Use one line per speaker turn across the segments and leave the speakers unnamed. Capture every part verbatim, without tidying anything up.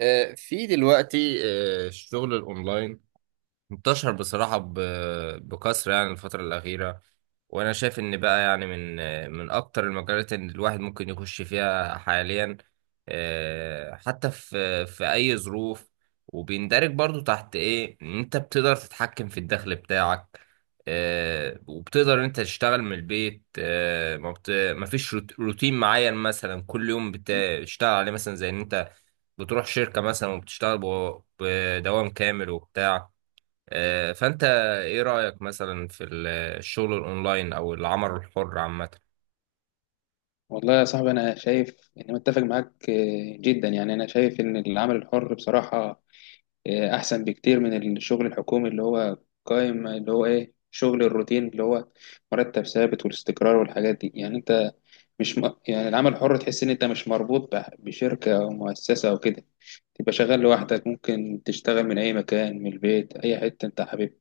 آه، في دلوقتي آه، الشغل الاونلاين انتشر بصراحة ب- بكثرة يعني الفترة الأخيرة. وأنا شايف إن بقى يعني من من أكتر المجالات إن الواحد ممكن يخش فيها حاليا، آه، حتى في في أي ظروف. وبيندرج برضو تحت إيه إن أنت بتقدر تتحكم في الدخل بتاعك، آه، وبتقدر إن أنت تشتغل من البيت. آه، ما بت... ما فيش روت- روتين معين مثلا، كل يوم بتشتغل عليه، مثلا زي إن أنت بتروح شركة مثلا وبتشتغل ب- بدوام كامل وبتاع. آه، فأنت إيه رأيك مثلا في ال- الشغل الأونلاين أو العمل الحر عامة؟
والله يا صاحبي، أنا شايف إني متفق معاك آه، جدا. يعني أنا شايف إن العمل الحر بصراحة آه، أحسن بكتير من الشغل الحكومي اللي هو قائم، اللي هو إيه، شغل الروتين اللي هو مرتب ثابت والاستقرار والحاجات دي. يعني أنت مش م... يعني العمل الحر تحس إن أنت مش مربوط بح- بشركة أو مؤسسة أو كده، تبقى شغال لوحدك، ممكن تشتغل من أي مكان، من البيت، أي حتة أنت حاببها.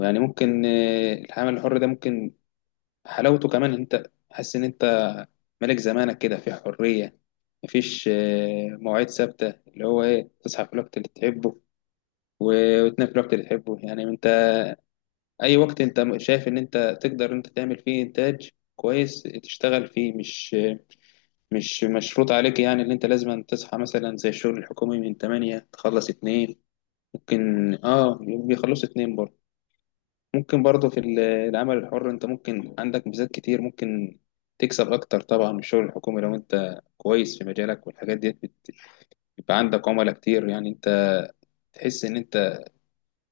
يعني ممكن آه، العمل الحر ده ممكن حلاوته كمان إن انت حاسس ان انت ملك زمانك كده، في حريه، مفيش آه، مواعيد ثابته، اللي هو ايه، تصحى في الوقت اللي تحبه و- وتنام في الوقت اللي تحبه. يعني انت اي وقت انت شايف ان انت تقدر انت تعمل فيه انتاج كويس تشتغل فيه، مش مش مشروط عليك يعني ان انت لازم تصحى مثلا زي الشغل الحكومي من تمانية تخلص اثنين. ممكن اه، بيخلصوا اثنين برضه. ممكن برضه في ال- العمل الحر انت ممكن عندك ميزات كتير، ممكن تكسب اكتر طبعا من الشغل الحكومي لو انت كويس في مجالك والحاجات دي. بت- بيبقى عندك عملاء كتير، يعني انت تحس ان انت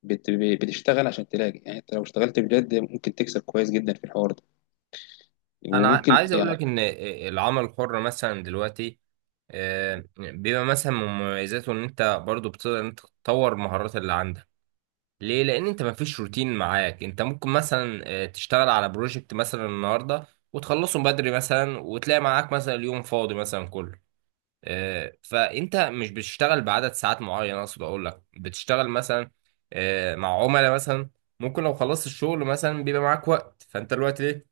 بت- بتشتغل عشان تلاقي. يعني انت لو اشتغلت بجد ممكن تكسب كويس جدا في الحوار ده،
أنا ع-
وممكن
عايز أقول
يعني.
لك إن العمل الحر مثلا دلوقتي آه، بيبقى مثلا من مميزاته إن أنت برضو بتقدر إن أنت تطور المهارات اللي عندك. ليه؟ لأن أنت مفيش روتين معاك، أنت ممكن مثلا آه، تشتغل على بروجكت مثلا النهاردة وتخلصه بدري مثلا، وتلاقي معاك مثلا اليوم فاضي مثلا كله. آه، فانت مش بتشتغل بعدد ساعات معين، اقصد اقول لك بتشتغل مثلا آه، مع عملاء مثلا. ممكن لو خلصت الشغل مثلا بيبقى معاك وقت، فانت الوقت ليه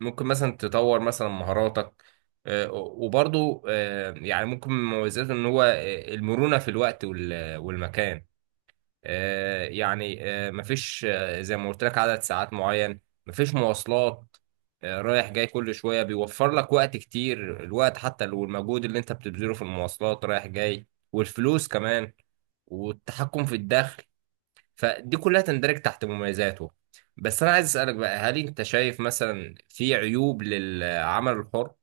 ممكن مثلا تطور مثلا مهاراتك. آه، وبرضو آه، يعني ممكن من مميزاته ان هو آه، المرونة في الوقت وال- والمكان. آه، يعني آه، مفيش آه، زي ما قلت لك عدد ساعات معين. مفيش مواصلات آه، رايح جاي كل شوية، بيوفر لك وقت كتير، الوقت حتى لو المجهود اللي انت بتبذله في المواصلات رايح جاي. والفلوس كمان، والتحكم في الدخل. فدي كلها تندرج تحت مميزاته. بس انا عايز اسألك بقى، هل انت شايف مثلا في عيوب للعمل الحر؟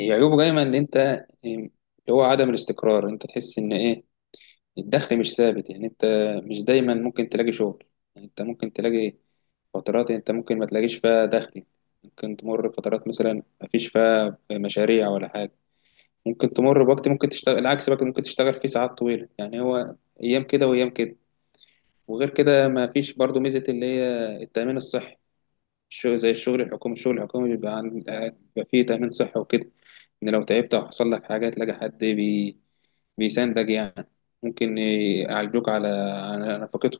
هي عيوبه دايما ان انت إيه، اللي هو عدم الاستقرار، انت تحس ان ايه، الدخل مش ثابت. يعني انت مش دايما ممكن تلاقي شغل، يعني انت ممكن تلاقي فترات انت ممكن ما تلاقيش فيها دخل، ممكن تمر فترات مثلا ما فيش فيها مشاريع ولا حاجة. ممكن تمر بوقت، ممكن تشتغل العكس بقى، ممكن تشتغل فيه ساعات طويلة. يعني هو ايام كده وايام كده. وغير كده ما فيش برضو ميزة اللي هي التأمين الصحي. الشغل زي الشغل الحكومي، الشغل الحكومي بيبقى عن آه، بيبقى فيه تأمين صحي وكده، إن لو تعبت أو حصل لك حاجة تلاقي حد بي... بيساندك يعني، ممكن يعالجوك على على نفقته.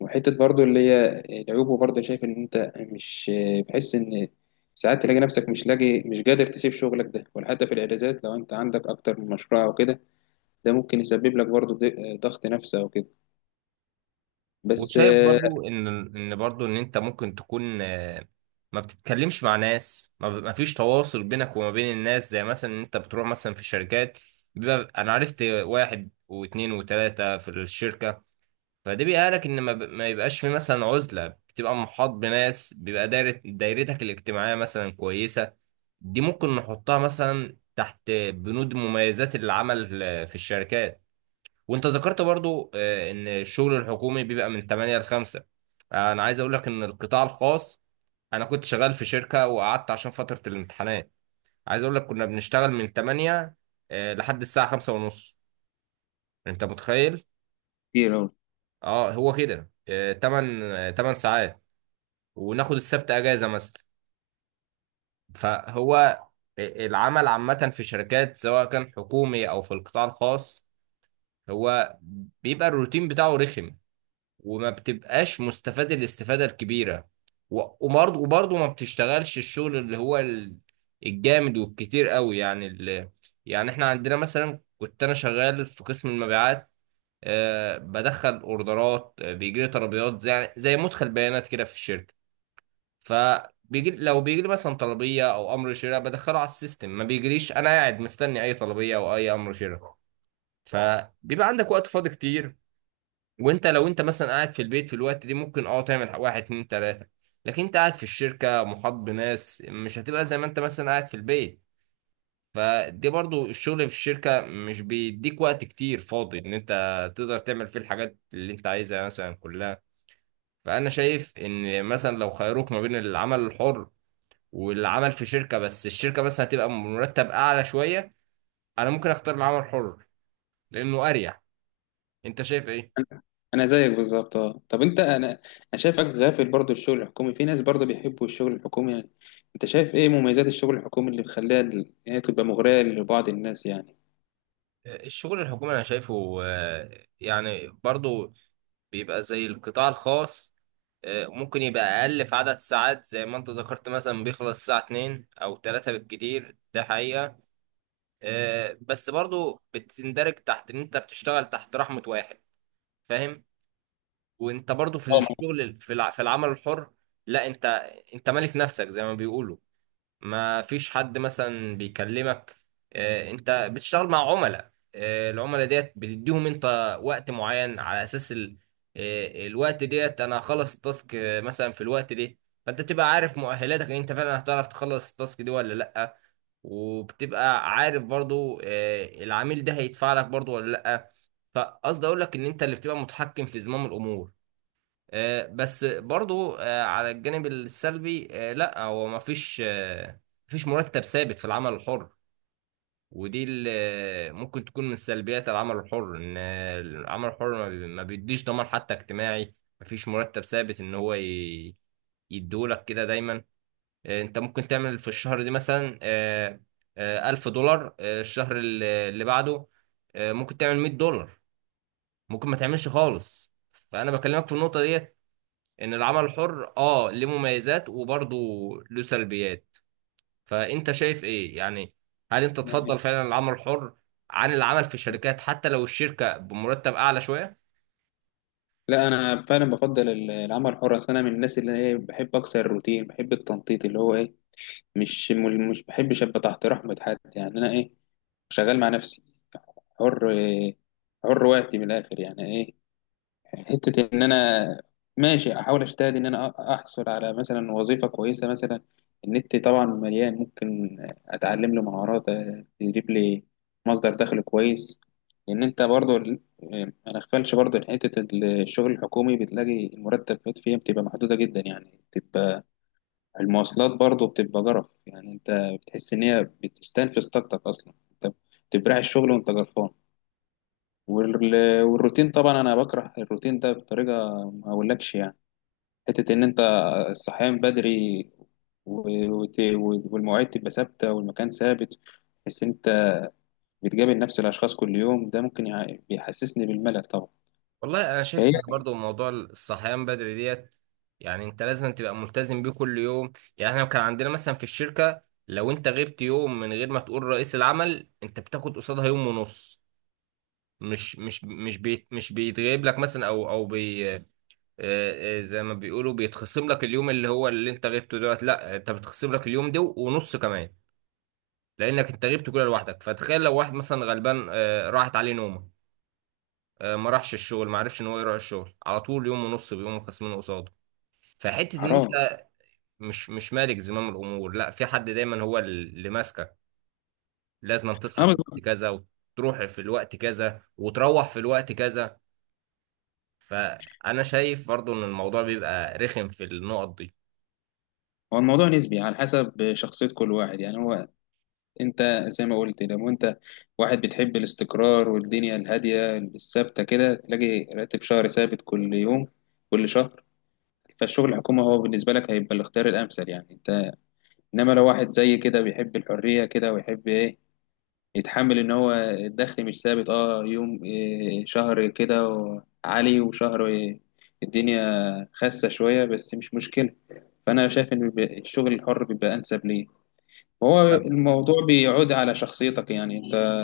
وحتة برضو اللي هي العيوب، برضو شايف إن أنت مش بحس إن ساعات تلاقي نفسك مش لاقي، مش قادر تسيب شغلك ده ولا حتى في الإجازات لو أنت عندك أكتر من مشروع أو كده. ده ممكن يسبب لك برضو ض- ضغط نفسي أو كده. بس
وشايف برضو ان ان برضو ان انت ممكن تكون آه، ما بتتكلمش مع ناس، ما ب- ما فيش تواصل بينك وما بين الناس، زي مثلا ان انت بتروح مثلا في شركات، بيبقى انا عرفت واحد واثنين وثلاثة في الشركة. فده بيقالك ان ما, ب... ما يبقاش في مثلا عزلة، بتبقى محاط بناس، بيبقى دايرة دايرتك الاجتماعية مثلا كويسة. دي ممكن نحطها مثلا تحت بنود مميزات العمل آه، في الشركات. وانت ذكرت برضو آه، ان الشغل الحكومي بيبقى من تمانية ل خمسة. آه، انا عايز اقول لك ان القطاع الخاص، انا كنت شغال في شركة وقعدت عشان فترة الامتحانات. عايز اقول لك كنا بنشتغل من تمانية آه، لحد الساعة خمسة ونص. انت متخيل؟ اه، هو كده. تمانية تمن ساعات، وناخد السبت اجازة مثلا. فهو العمل عامة في شركات سواء كان حكومي او في القطاع الخاص، هو بيبقى الروتين بتاعه رخم، وما بتبقاش مستفاد الاستفادة الكبيرة. و- وبرضه وبرضه ما بتشتغلش الشغل اللي هو ال- الجامد والكتير قوي، يعني ال... يعني احنا عندنا مثلا. كنت انا شغال في قسم المبيعات، آه بدخل اوردرات، آه بيجي لي طلبيات زي زي مدخل بيانات كده في الشركة. فبيجي لو بيجي لي مثلا طلبية او امر شراء، بدخله على السيستم. ما بيجريش انا قاعد مستني اي طلبية او اي امر شراء، فبيبقى عندك وقت فاضي كتير. وانت لو انت مثلا قاعد في البيت في الوقت دي ممكن اه تعمل واحد اتنين تلاتة. لكن انت قاعد في الشركة محاط بناس، مش هتبقى زي ما انت مثلا قاعد في البيت. فدي برضو الشغل في الشركة مش بيديك وقت كتير فاضي ان انت تقدر تعمل فيه الحاجات اللي انت عايزها مثلا كلها. فانا شايف ان مثلا لو خيروك ما بين العمل الحر والعمل في شركة، بس الشركة مثلا هتبقى مرتب اعلى شوية، انا ممكن اختار العمل الحر لانه اريح. انت شايف ايه؟
انا أنا زيك بالظبط. اه طب انت، انا انا شايفك غافل. برضو الشغل الحكومي، في ناس برضو بيحبوا الشغل الحكومي. يعني انت شايف ايه مميزات الشغل الحكومي اللي مخليها ال- هي تبقى مغرية لبعض الناس يعني؟
الشغل الحكومي انا شايفه آه، يعني برضو بيبقى زي القطاع الخاص. آه، ممكن يبقى اقل في عدد ساعات زي ما انت ذكرت، مثلا بيخلص الساعة اثنين او تلاتة بالكتير، ده حقيقة. آه، بس برضو بتندرج تحت ان انت بتشتغل تحت رحمة واحد، فاهم؟ وانت برضو في
اه.
الشغل في الع- في العمل الحر، لا انت انت مالك نفسك زي ما بيقولوا. ما فيش حد مثلا بيكلمك. آه، انت بتشتغل مع عملاء. آه، العملاء ديت بتديهم انت وقت معين على اساس ال... آه، الوقت ديت انا هخلص التاسك آه، مثلا في الوقت ده. فانت تبقى عارف مؤهلاتك ان انت فعلا هتعرف تخلص التاسك دي ولا لا، وبتبقى عارف برضو آه، العميل ده هيدفع لك برضو ولا لا. فقصدي اقول لك ان انت اللي بتبقى متحكم في زمام الامور. آه، بس برضو آه، على الجانب السلبي، آه، لا هو ما فيش آه، مفيش مرتب ثابت في العمل الحر. ودي اللي ممكن تكون من سلبيات العمل الحر، ان آه، العمل الحر ما بي- ما بيديش ضمان حتى اجتماعي. ما فيش مرتب ثابت ان هو ي- يديهولك كده دايما. آه، انت ممكن تعمل في الشهر دي مثلا، آه، آه، ألف دولار. آه، الشهر اللي اللي بعده آه، ممكن تعمل مية دولار، ممكن ما تعملش خالص. فأنا بكلمك في النقطة دي، ان العمل الحر اه ليه مميزات وبرضه له سلبيات. فانت شايف ايه يعني؟ هل انت
ما-
تفضل فعلا العمل الحر عن العمل في الشركات حتى لو الشركة بمرتب اعلى شوية؟
لا، انا فعلا بفضل ال- العمل الحر. أصل انا من الناس اللي هي بحب اكسر الروتين، بحب التنطيط اللي هو ايه، مش م- مش بحبش ابقى تحت رحمة حد. يعني انا ايه، شغال مع نفسي، حر، حر وقتي من الاخر. يعني إيه، حتة إن أنا ماشي أحاول أجتهد إن أنا أحصل على مثلا وظيفة كويسة مثلا. النت طبعا مليان، ممكن أتعلم لي مهارات تجيب لي مصدر دخل كويس. لأن أنت برضو ال- ما نغفلش برضو إن حتة الشغل الحكومي بتلاقي المرتبات فيها بتبقى محدودة جدا، يعني بتبقى المواصلات برضو بتبقى جرف. يعني أنت بتحس إن هي بتستنفذ طاقتك أصلا، أنت بتبرع الشغل وأنت جرفان. وال- والروتين طبعا انا بكره الروتين ده بطريقه ما اقولكش يعني. حته ان انت الصحيان بدري و- وت- والمواعيد تبقى ثابته والمكان ثابت، بس انت بتقابل نفس الاشخاص كل يوم، ده ممكن يع- بيحسسني بالملل طبعا.
والله انا شايف
فهي
ان برضه موضوع الصحيان بدري ديت، يعني انت لازم تبقى ملتزم بيه كل يوم. يعني احنا كان عندنا مثلا في الشركة، لو انت غبت يوم من غير ما تقول رئيس العمل، انت بتاخد قصادها يوم ونص. مش مش مش بيت مش بيتغيب لك مثلا او او بي. آه، آه، زي ما بيقولوا بيتخصم لك اليوم اللي هو اللي انت غبته دوت، لا انت بتخصم لك اليوم ده ونص كمان، لانك انت غبت كده لوحدك. فتخيل لو واحد مثلا غلبان آه، راحت عليه نومه، آه، ما راحش الشغل، ما عرفش ان هو يروح الشغل، على طول يوم ونص بيقوموا خصمينه قصاده. فحته ان
حرام.
انت مش مش مالك زمام الامور، لا، في حد دايما هو اللي ماسكك. لازم تصحى
اه
في الوقت
بالظبط.
كذا وتروح في الوقت كذا وتروح في الوقت كذا فانا شايف برضو ان الموضوع بيبقى رخم في النقط دي.
هو الموضوع نسبي على حسب شخصيه كل واحد. يعني هو انت زي ما قلت، لو انت واحد بتحب الاستقرار والدنيا الهاديه الثابته كده، تلاقي راتب شهري ثابت كل يوم، كل شهر، فالشغل الحكومي هو بالنسبة لك هيبقى الاختيار الأمثل. يعني أنت إنما لو واحد زي كده بيحب الحرية كده ويحب إيه، يتحمل إن هو الدخل مش ثابت، أه، يوم إيه، شهر كده و- عالي وشهر إيه، الدنيا خاسة شوية، بس مش مشكلة، فأنا شايف إن بيبقى- الشغل الحر بيبقى أنسب ليه. وهو الموضوع بيعود على شخصيتك، يعني أنت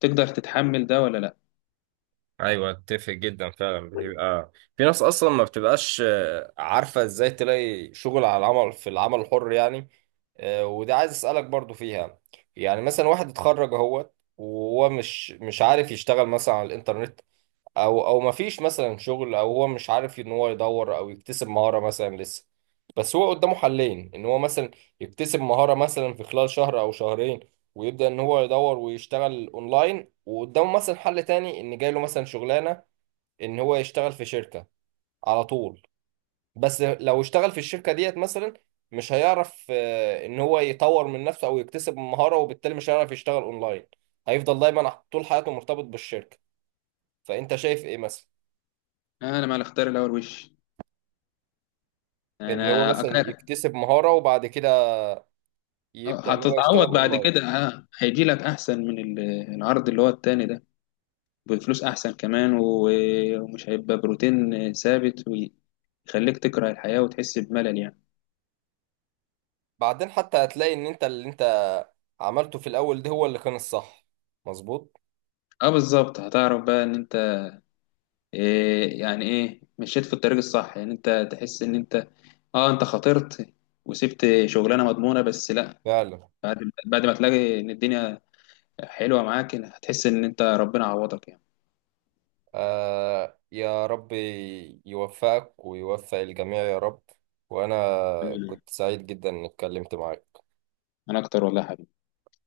تقدر تتحمل ده ولا لأ.
ايوه، اتفق جدا فعلا. بتبقى في ناس اصلا ما بتبقاش آه، عارفه ازاي تلاقي شغل على العمل في العمل الحر يعني. آه، وده عايز اسالك برضو فيها. يعني مثلا واحد اتخرج اهوت وهو مش مش عارف يشتغل مثلا على الانترنت، او او ما فيش مثلا شغل، او هو مش عارف ان هو يدور او يكتسب مهاره مثلا لسه. بس هو قدامه حلين، ان هو مثلا يكتسب مهاره مثلا في خلال شهر او شهرين، ويبدا ان هو يدور ويشتغل اونلاين. وقدامه مثلا حل تاني ان جاي له مثلا شغلانه، ان هو يشتغل في شركة على طول. بس لو اشتغل في الشركة ديت مثلا، مش هيعرف آه، ان هو يطور من نفسه او يكتسب مهارة، وبالتالي مش هيعرف يشتغل اونلاين، هيفضل دايما طول حياته مرتبط بالشركة. فانت شايف ايه مثلا،
أنا مع الاختيار الأول وش.
ان هو
أنا
مثلا يكتسب مهارة وبعد كده
آه،
يبدأ ان هو يشتغل
هتتعوض بعد
اونلاين؟
كده، ه- هيجي لك احسن من ال- العرض اللي هو التاني ده، بفلوس احسن كمان، و- ومش هيبقى بروتين ثابت ويخليك تكره الحياة وتحس بملل يعني.
بعدين حتى هتلاقي ان انت اللي انت عملته في الاول ده هو اللي كان الصح، مظبوط.
اه بالظبط، هتعرف بقى ان انت إيه، يعني ايه، مشيت في الطريق الصح. يعني انت تحس ان انت اه، انت خاطرت وسبت شغلانه مضمونه، بس لا،
فعلا.
بعد بعد ما تلاقي ان الدنيا حلوه معاك هتحس ان انت ربنا عوضك يعني.
آه يا رب، يوفقك ويوفق الجميع يا رب. وأنا
مم.
كنت سعيد جدا إني اتكلمت معاك.
انا اكتر والله يا حبيبي.